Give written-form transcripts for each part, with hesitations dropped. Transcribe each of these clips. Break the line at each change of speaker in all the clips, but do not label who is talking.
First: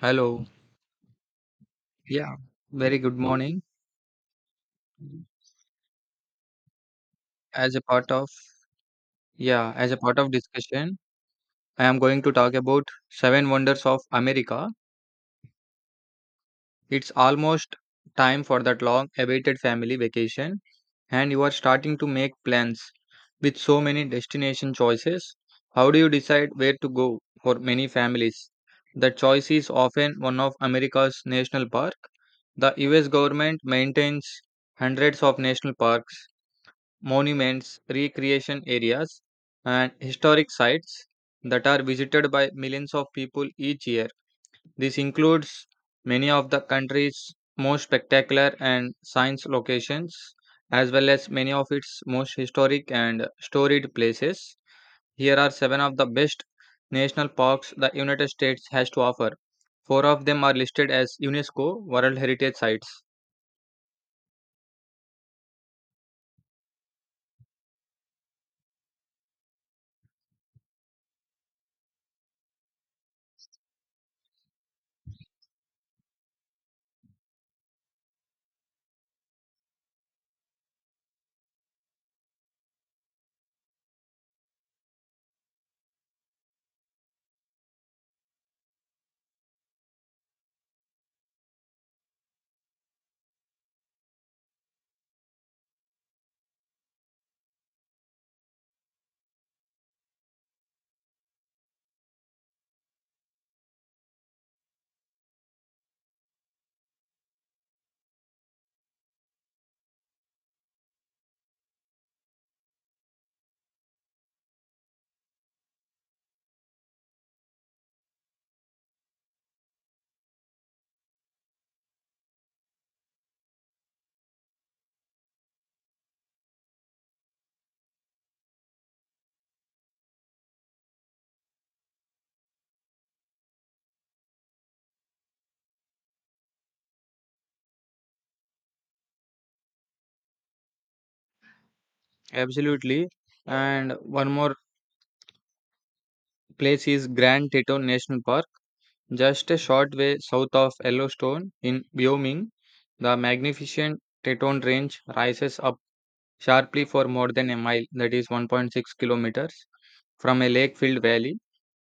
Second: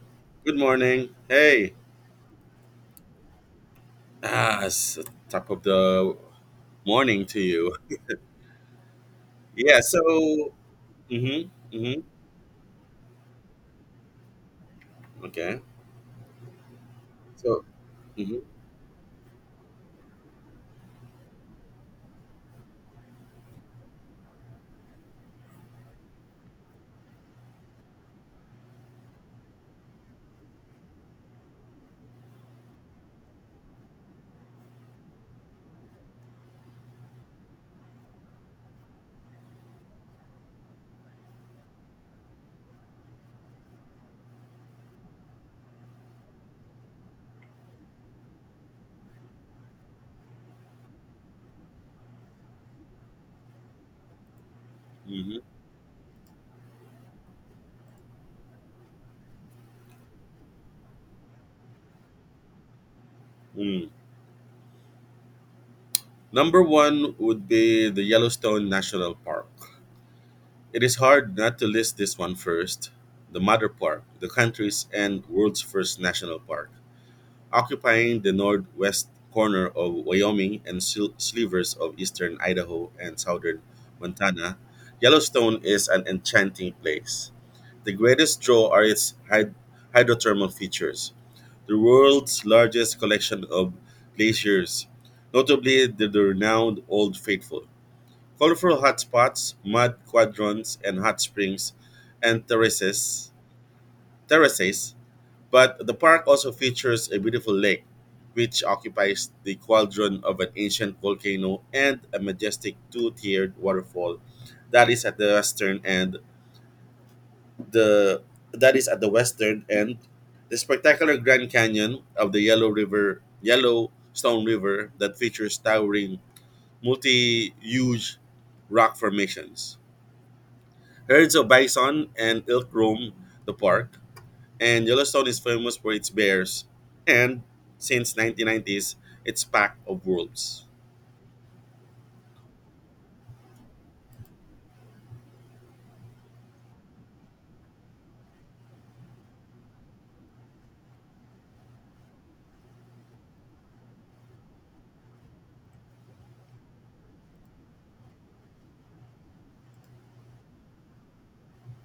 Hello.
Good morning. Hey,
Yeah, very good morning.
it's the top of the morning to
As
you.
a part of yeah,
Yeah.
as a part of discussion,
Mm-hmm,
I am
mm-hmm,
going to talk about 7 Wonders of America.
okay.
It's
So,
almost
mm-hmm,
time for that long awaited family vacation, and you are starting to make plans with so many destination choices. How do you decide where to go for many families? The choice is often one of America's national park. The US government maintains hundreds of national parks monuments, recreation areas, and historic sites that are visited by millions of people each year. This includes many of the country's most spectacular and science locations, as well as many of its most historic and storied places. Here
mm-hmm,
are 7 of the best national parks the United States has to offer. 4 of them are listed as UNESCO World Heritage Sites.
mm. Number one would be the Yellowstone National Park. It is hard not to list this one first. The Mother Park, the country's and world's first national park, occupying the northwest corner of Wyoming and slivers of eastern Idaho and southern Montana. Yellowstone is an enchanting place. The greatest draw are its hydrothermal features, the world's largest collection of glaciers, notably the renowned Old Faithful. Colorful hotspots, mud quadrants, and hot springs and terraces, but the park also features a beautiful lake, which occupies the cauldron of an ancient volcano, and a majestic two-tiered waterfall that is at the western end. The that is at the western end. The spectacular Grand Canyon of the Yellowstone River, that features towering, multi-huge rock formations. Herds of bison and elk roam the park, and Yellowstone is famous for its bears and, since 1990s, its pack of wolves.
Absolutely. And one more place is Grand Teton National Park. Just a short way south of Yellowstone in Wyoming, the magnificent Teton Range rises up sharply for more than a mile, that is 1.6 kilometers, from a lake filled valley.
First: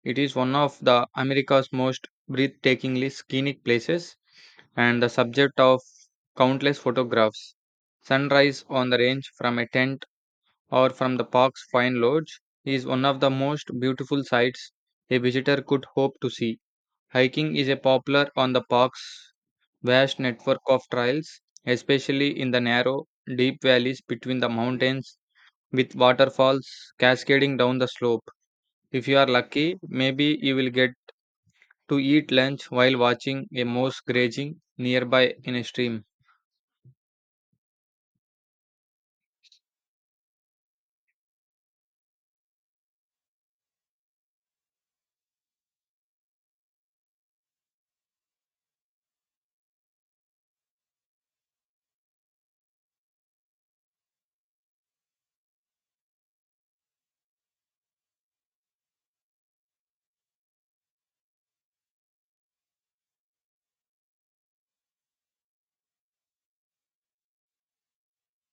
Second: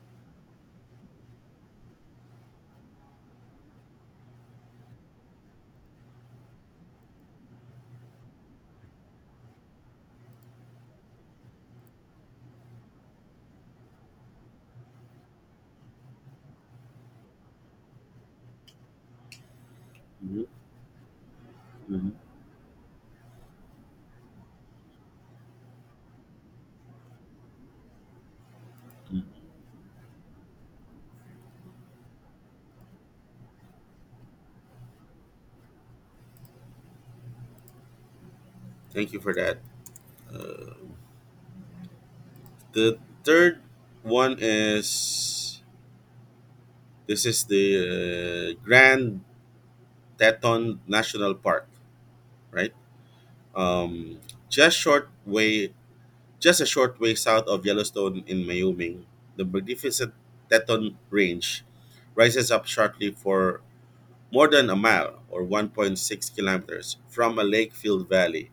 It is one of the America's most breathtakingly scenic places and the subject of countless photographs. Sunrise on the range from a tent or from the park's fine lodge is one of the most beautiful sights a visitor could hope to see. Hiking is a popular on the park's vast
Mhm,
network of trails,
mhm,
especially in the narrow, deep valleys between the mountains with waterfalls cascading down the slope. If you
mhm.
are lucky, maybe you will get to eat lunch while watching a moose grazing nearby in a stream.
Thank you for that. Uh, the third one is: this is the Grand Teton National Park, right? Um, just short way, just a short way south of Yellowstone in Wyoming, the magnificent Teton Range rises up shortly for more than a mile or 1.6 kilometers from a lake-filled valley.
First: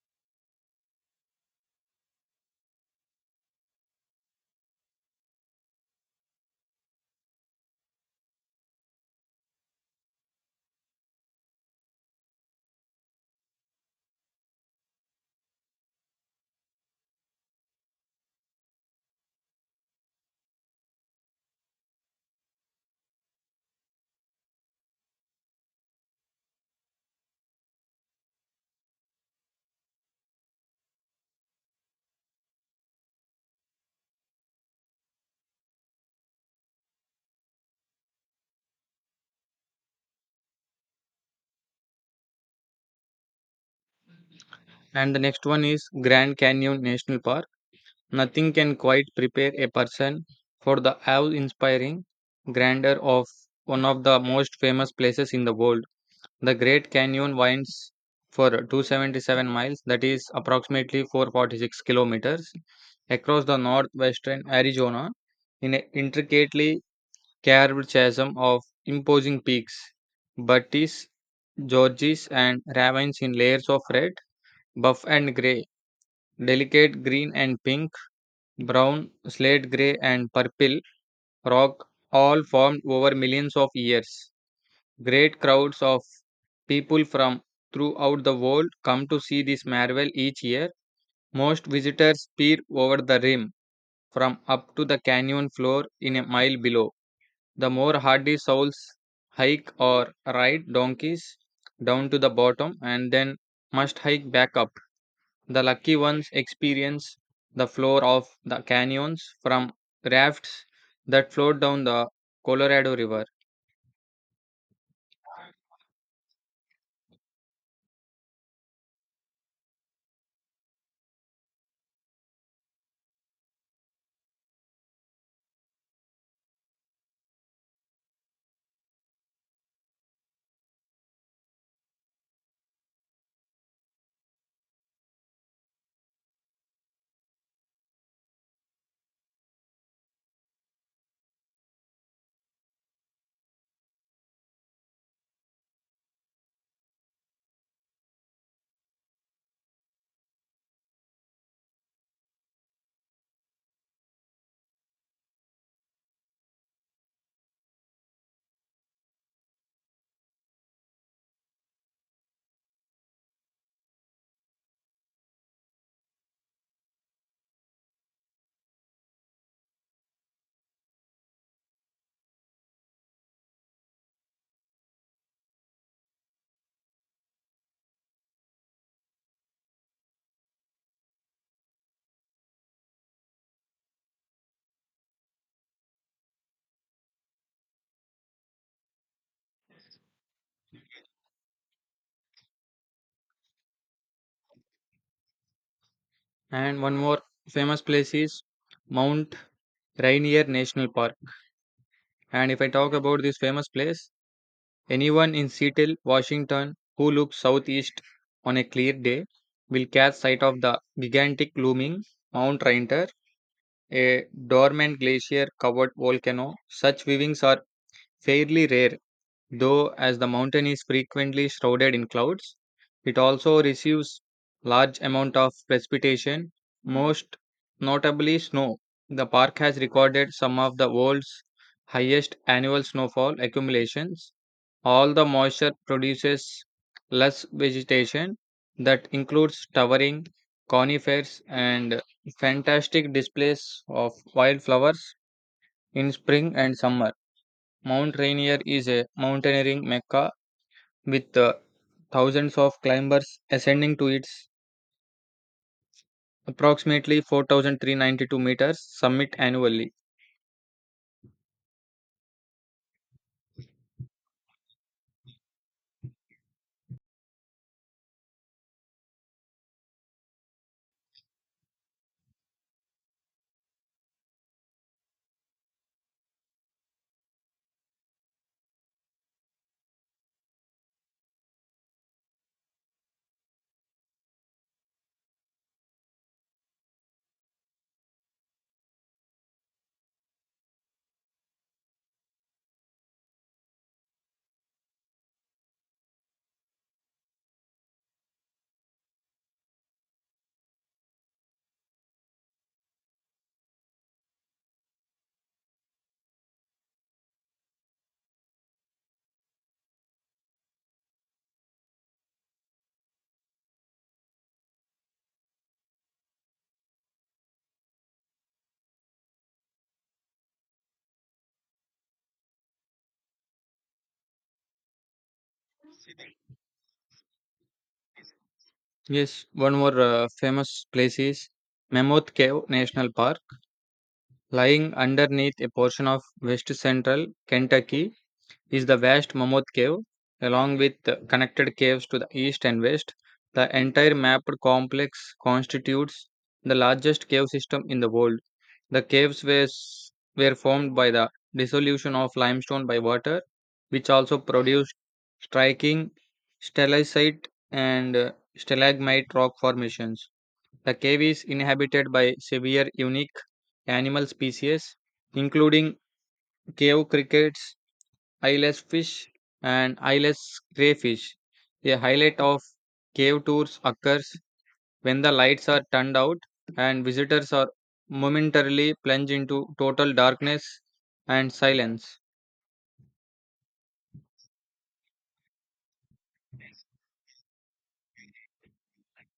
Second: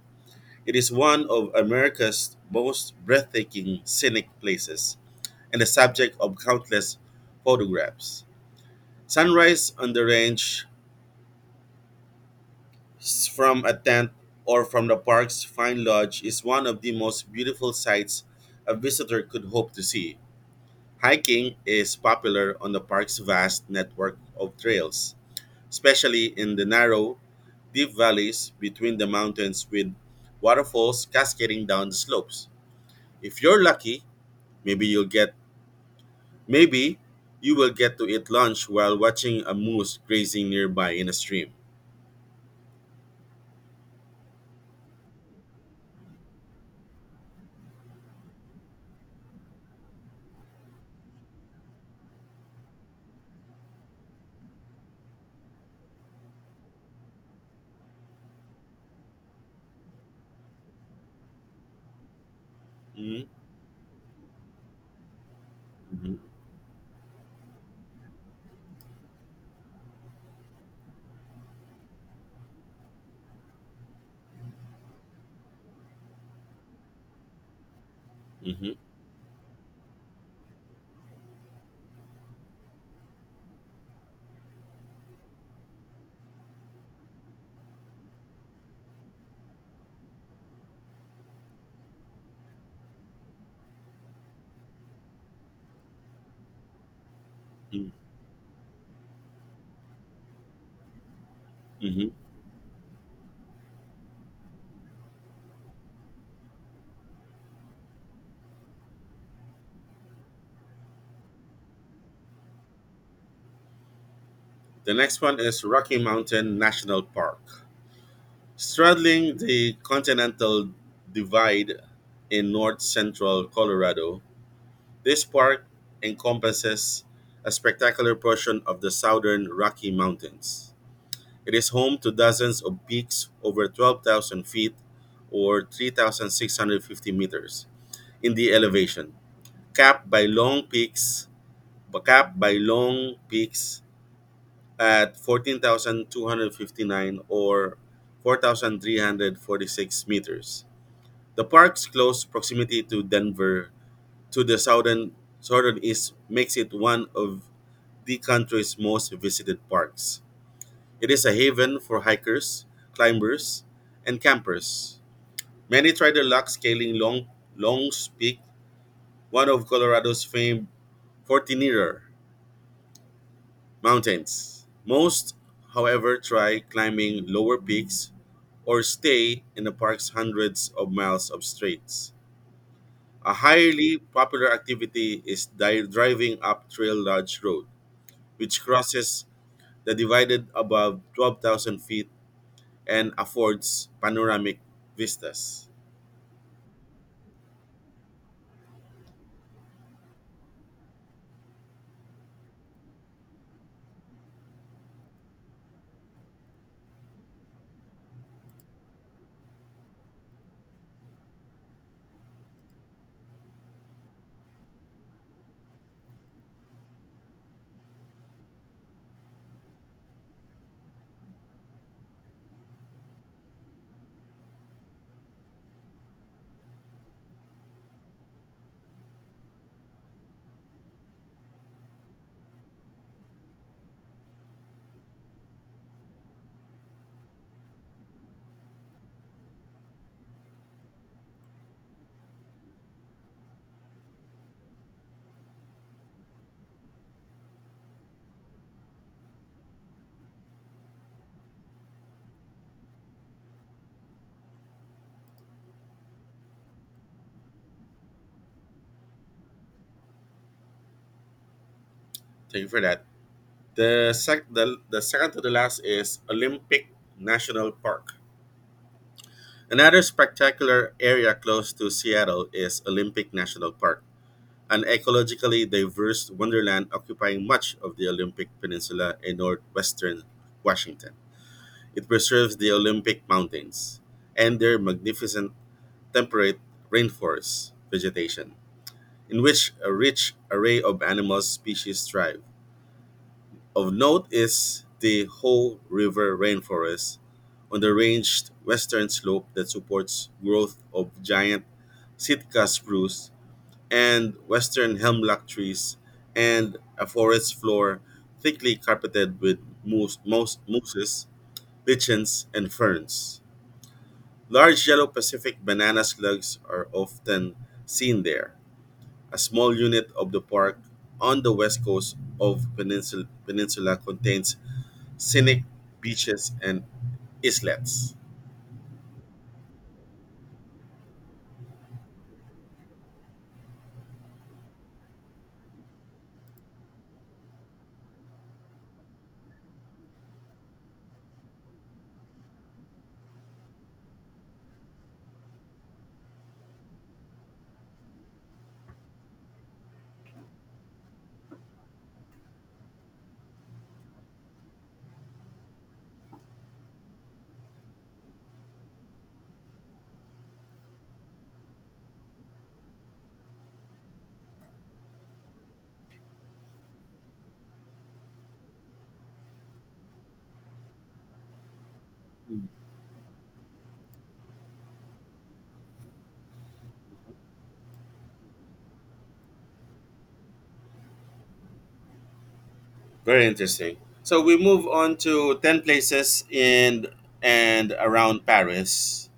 It is one of America's most breathtaking scenic places and the subject of countless photographs. Sunrise on the range from a tent or from the park's fine lodge is one of the most beautiful sights a visitor could hope to see. Hiking is popular on the park's vast network of trails, especially in the narrow, deep valleys between the mountains with waterfalls cascading down the slopes. If you're lucky, maybe you'll get maybe you will get to eat lunch while watching a moose grazing nearby in a stream.
And the next one is Grand Canyon National Park. Nothing can quite prepare a person for the awe inspiring grandeur of one of the most famous places in the world. The Great Canyon winds for 277 miles, that is approximately 446 kilometers,
Hmm.
across the northwestern Arizona in an intricately carved chasm of imposing peaks, butties, gorges, and ravines in layers of red, buff, and gray, delicate green and pink,
Hmm.
brown, slate gray, and purple rock, all formed over millions of years. Great crowds of people from throughout the world come to see this marvel each year. Most visitors peer over the rim from up to the canyon floor in a mile below. The
Hmm.
more hardy souls hike or ride donkeys down
Hmm.
to the bottom and then must hike back up. The lucky ones experience the floor of the canyons from rafts that float down the Colorado River.
The next one is Rocky Mountain National Park. Straddling the continental divide in north central Colorado, this park encompasses a spectacular portion of the southern Rocky Mountains. It is home to dozens of peaks over 12,000 feet or 3,650 meters in the elevation, capped by long peaks capped by long peaks at 14,259 or 4,346 meters. The park's close proximity to Denver to the southern east makes it one of the country's most visited parks. It is a haven for hikers, climbers, and campers. Many try their luck scaling Long's Peak, one of Colorado's famed Fortinera mountains. Most, however, try climbing lower peaks or stay in the park's hundreds of miles of straits. A highly popular activity is driving up Trail Lodge Road, which crosses the divided above 12,000 feet and affords panoramic vistas.
And one more famous place is Mount Rainier National Park. And if I talk about this famous place, anyone in Seattle, Washington, who looks southeast on a clear day will catch sight of the gigantic looming Mount Rainier, a dormant glacier covered volcano. Such viewings are fairly rare though, as the mountain is frequently shrouded in clouds. It also receives large amount of precipitation, most notably snow. The park has recorded some of the world's highest annual snowfall accumulations. All the moisture produces less vegetation that includes towering conifers and fantastic displays of wildflowers in spring and summer. Mount Rainier is a mountaineering mecca with thousands of climbers ascending to its approximately 4,392 meters summit annually.
Thank you for that. The second to the last is Olympic National Park. Another spectacular area close to Seattle is Olympic National Park, an ecologically diverse wonderland occupying much of the Olympic Peninsula in northwestern Washington. It preserves the Olympic Mountains and their magnificent temperate rainforest vegetation, in which a rich array of animal species thrive. Of note is the Ho River rainforest on the ranged western slope that supports growth of giant Sitka spruce and western hemlock trees and a forest floor thickly carpeted with moose, mouse, mooses, lichens, and ferns. Large yellow Pacific banana slugs are often seen there. A small unit of the park on the west coast of peninsula contains scenic beaches and islets.
Yes, one more famous place is Mammoth Cave National Park, lying underneath a portion of west central Kentucky is the vast Mammoth Cave, along with connected caves to the east and west. The entire mapped complex constitutes the largest cave system in the world. The caves were, s- were formed by the dissolution of limestone by water, which also produced striking stalactite and stalagmite rock formations. The cave is inhabited by severe unique animal species, including cave crickets, eyeless fish and eyeless crayfish. A highlight of
Mm.
cave tours occurs when the lights are turned out and visitors are momentarily plunged into total darkness and silence.
Very interesting. So we move on to 10 places in and around Paris.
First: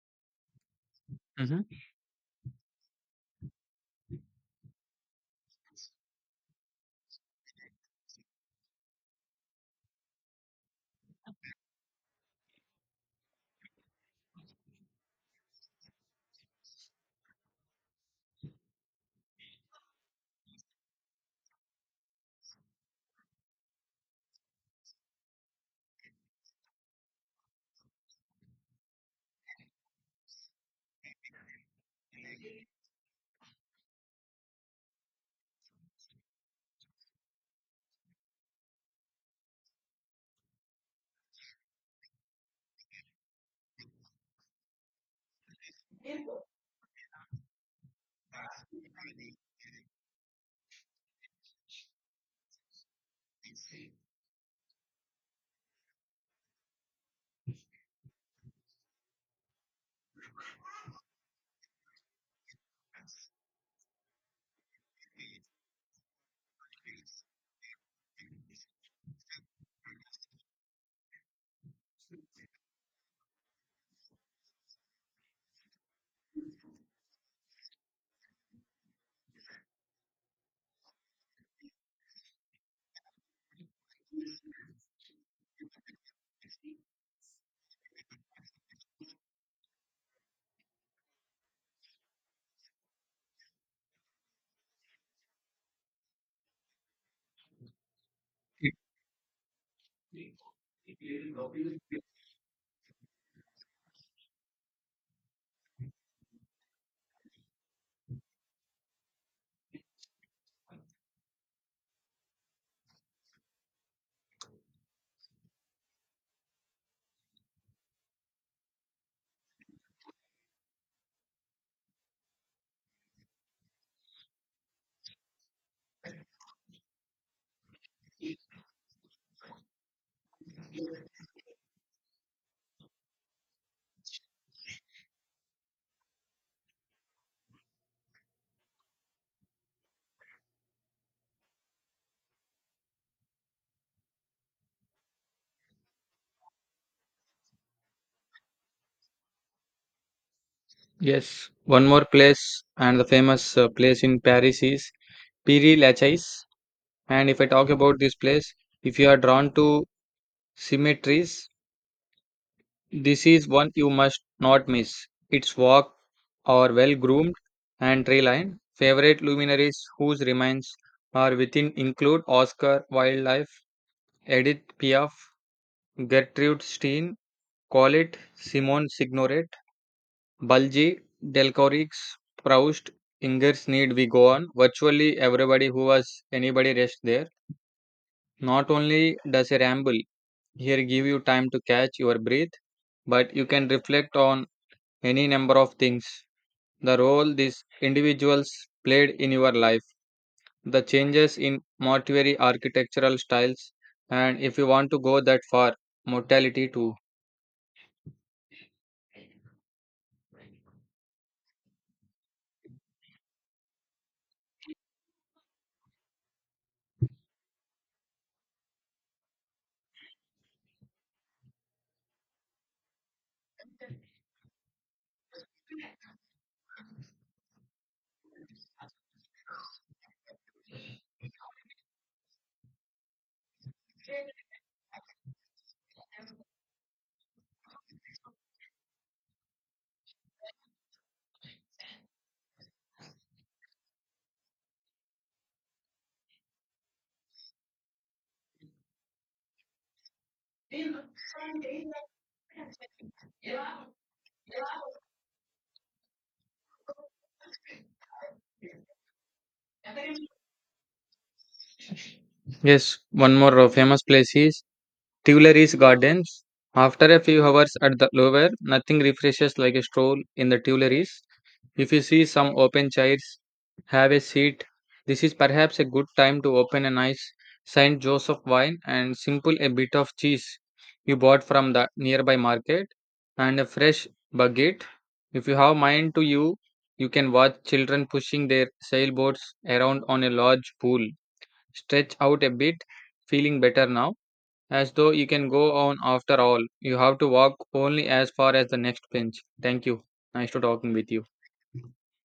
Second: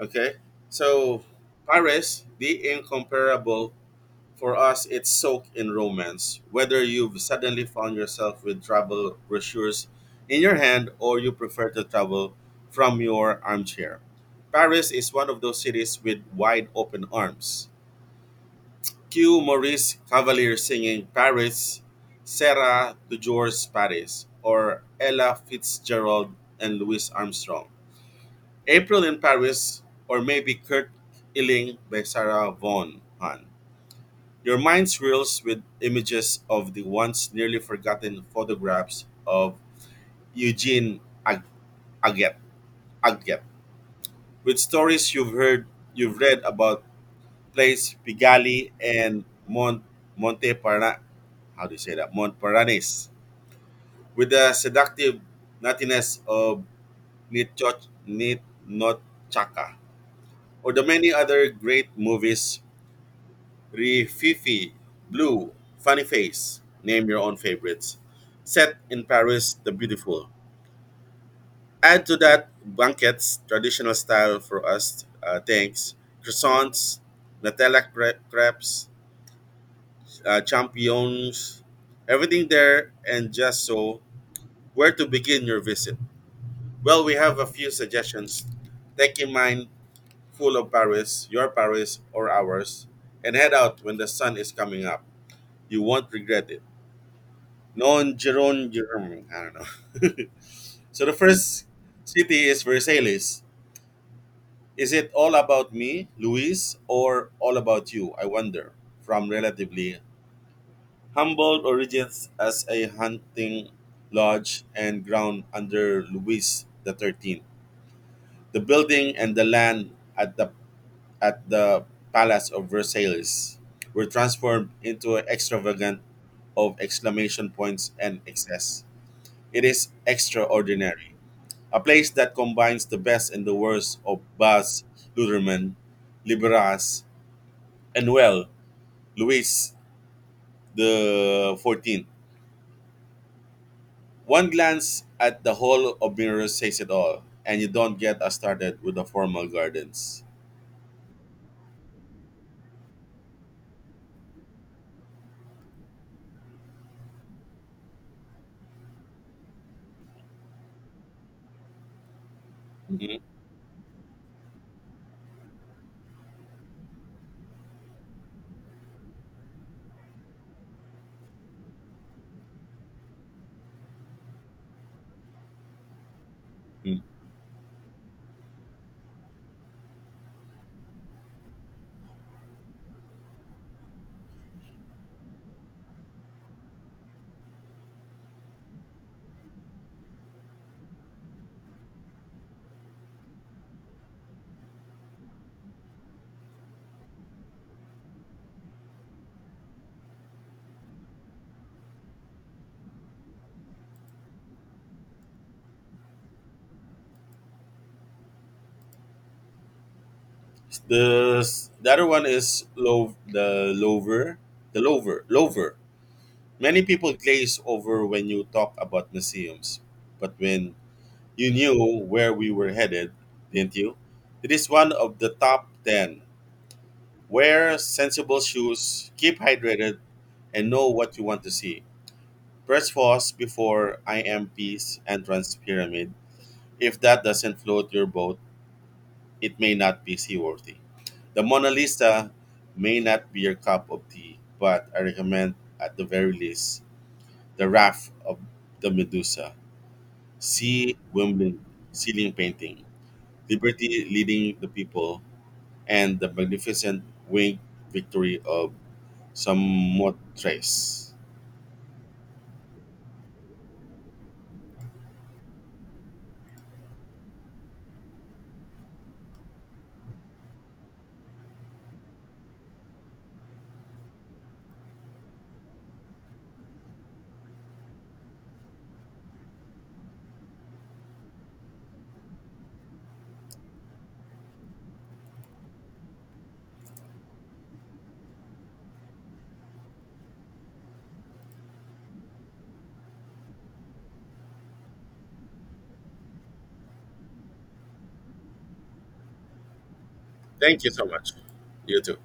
Okay. So
Mhm.
Paris, the incomparable, for us, it's soaked in romance. Whether you've suddenly found yourself with travel brochures in your hand or you prefer to travel from your armchair, Paris is one of those cities with wide open arms. Cue Maurice Cavalier singing Paris, Sarah DeJour's Paris, or Ella Fitzgerald and Louis Armstrong. April in Paris, or maybe Kurt Illing by Sarah Vaughan. Your mind swirls with images of the once nearly forgotten photographs of Eugene Ag- Aget, Aget, with stories you've heard, you've read about Place Pigalle and Mont- Monte Parna- how do you say that? Montparnasse, with the seductive nuttiness of Nitnochaka, or the many other great movies, Rififi, Blue, Funny Face, name your own favorites, set in Paris, the beautiful. Add to that banquets, traditional style for us, thanks, croissants, Nutella crepes, champignons, everything there and just so. Where to begin your visit? Well, we have a few suggestions. Take in mind full of Paris, your Paris or ours, and head out when the sun is coming up. You won't regret it. Non Giron Giron, I don't know. So the first city is Versailles. Is it all about me, Luis, or all about you? I wonder. From relatively humble origins as a hunting lodge and ground under Louis the XIII, the building and the land at the at the Palace of Versailles were transformed into extravagant of exclamation points and excess. It is extraordinary. A place that combines the best and the worst of Baz Luhrmann, Liberas, and well, Louis the XIV. One glance at the whole of mirrors says it all, and you don't get us started with the formal gardens.
Yes, one more place and the famous place in Paris is Piri Lachaise. And if I talk about this place, if you are drawn to cemeteries,
Mhm.
this is one you must not miss. Its walk are well groomed and tree lined. Favorite luminaries whose remains are within include Oscar Wildlife, Edith Piaf, Gertrude Stein, Colette, Simone Signoret, Balji, Delcorix, Proust, Ingers Need We Go On. Virtually everybody who was anybody rest there. Not only does a ramble here give you time to catch your breath, but you can reflect on any number of things the role these individuals played in your life, the changes in mortuary architectural styles, and if you want to go that far, mortality too.
The other one is low the lover lover. Many people glaze over when you talk about museums, but when you knew where we were headed, didn't you? It is one of the top ten. Wear sensible shoes, keep hydrated, and know what you want to see. Press pause before I M P's entrance pyramid. If that doesn't float your boat, it may not be seaworthy. The Mona Lisa may not be your cup of tea, but I recommend at the very least The Raft of the Medusa, See Wimbling ceiling painting, Liberty leading the people, and the magnificent winged victory of Samothrace.
Yes, one more famous place is Tuileries Gardens. After a few hours at the Louvre, nothing refreshes like a stroll in the Tuileries. If you see some open chairs, have a seat. This is perhaps a good time to open a nice Saint Joseph wine and simple a bit of cheese you bought from the nearby market and a fresh baguette. If you have mind to you, you can watch children pushing their sailboats around on a large pool. Stretch out a bit, feeling better now, as though you can go on after all. You have to walk only as far as the next bench. Thank you. Nice to
Thank you
talking
so
with you.
much. You too.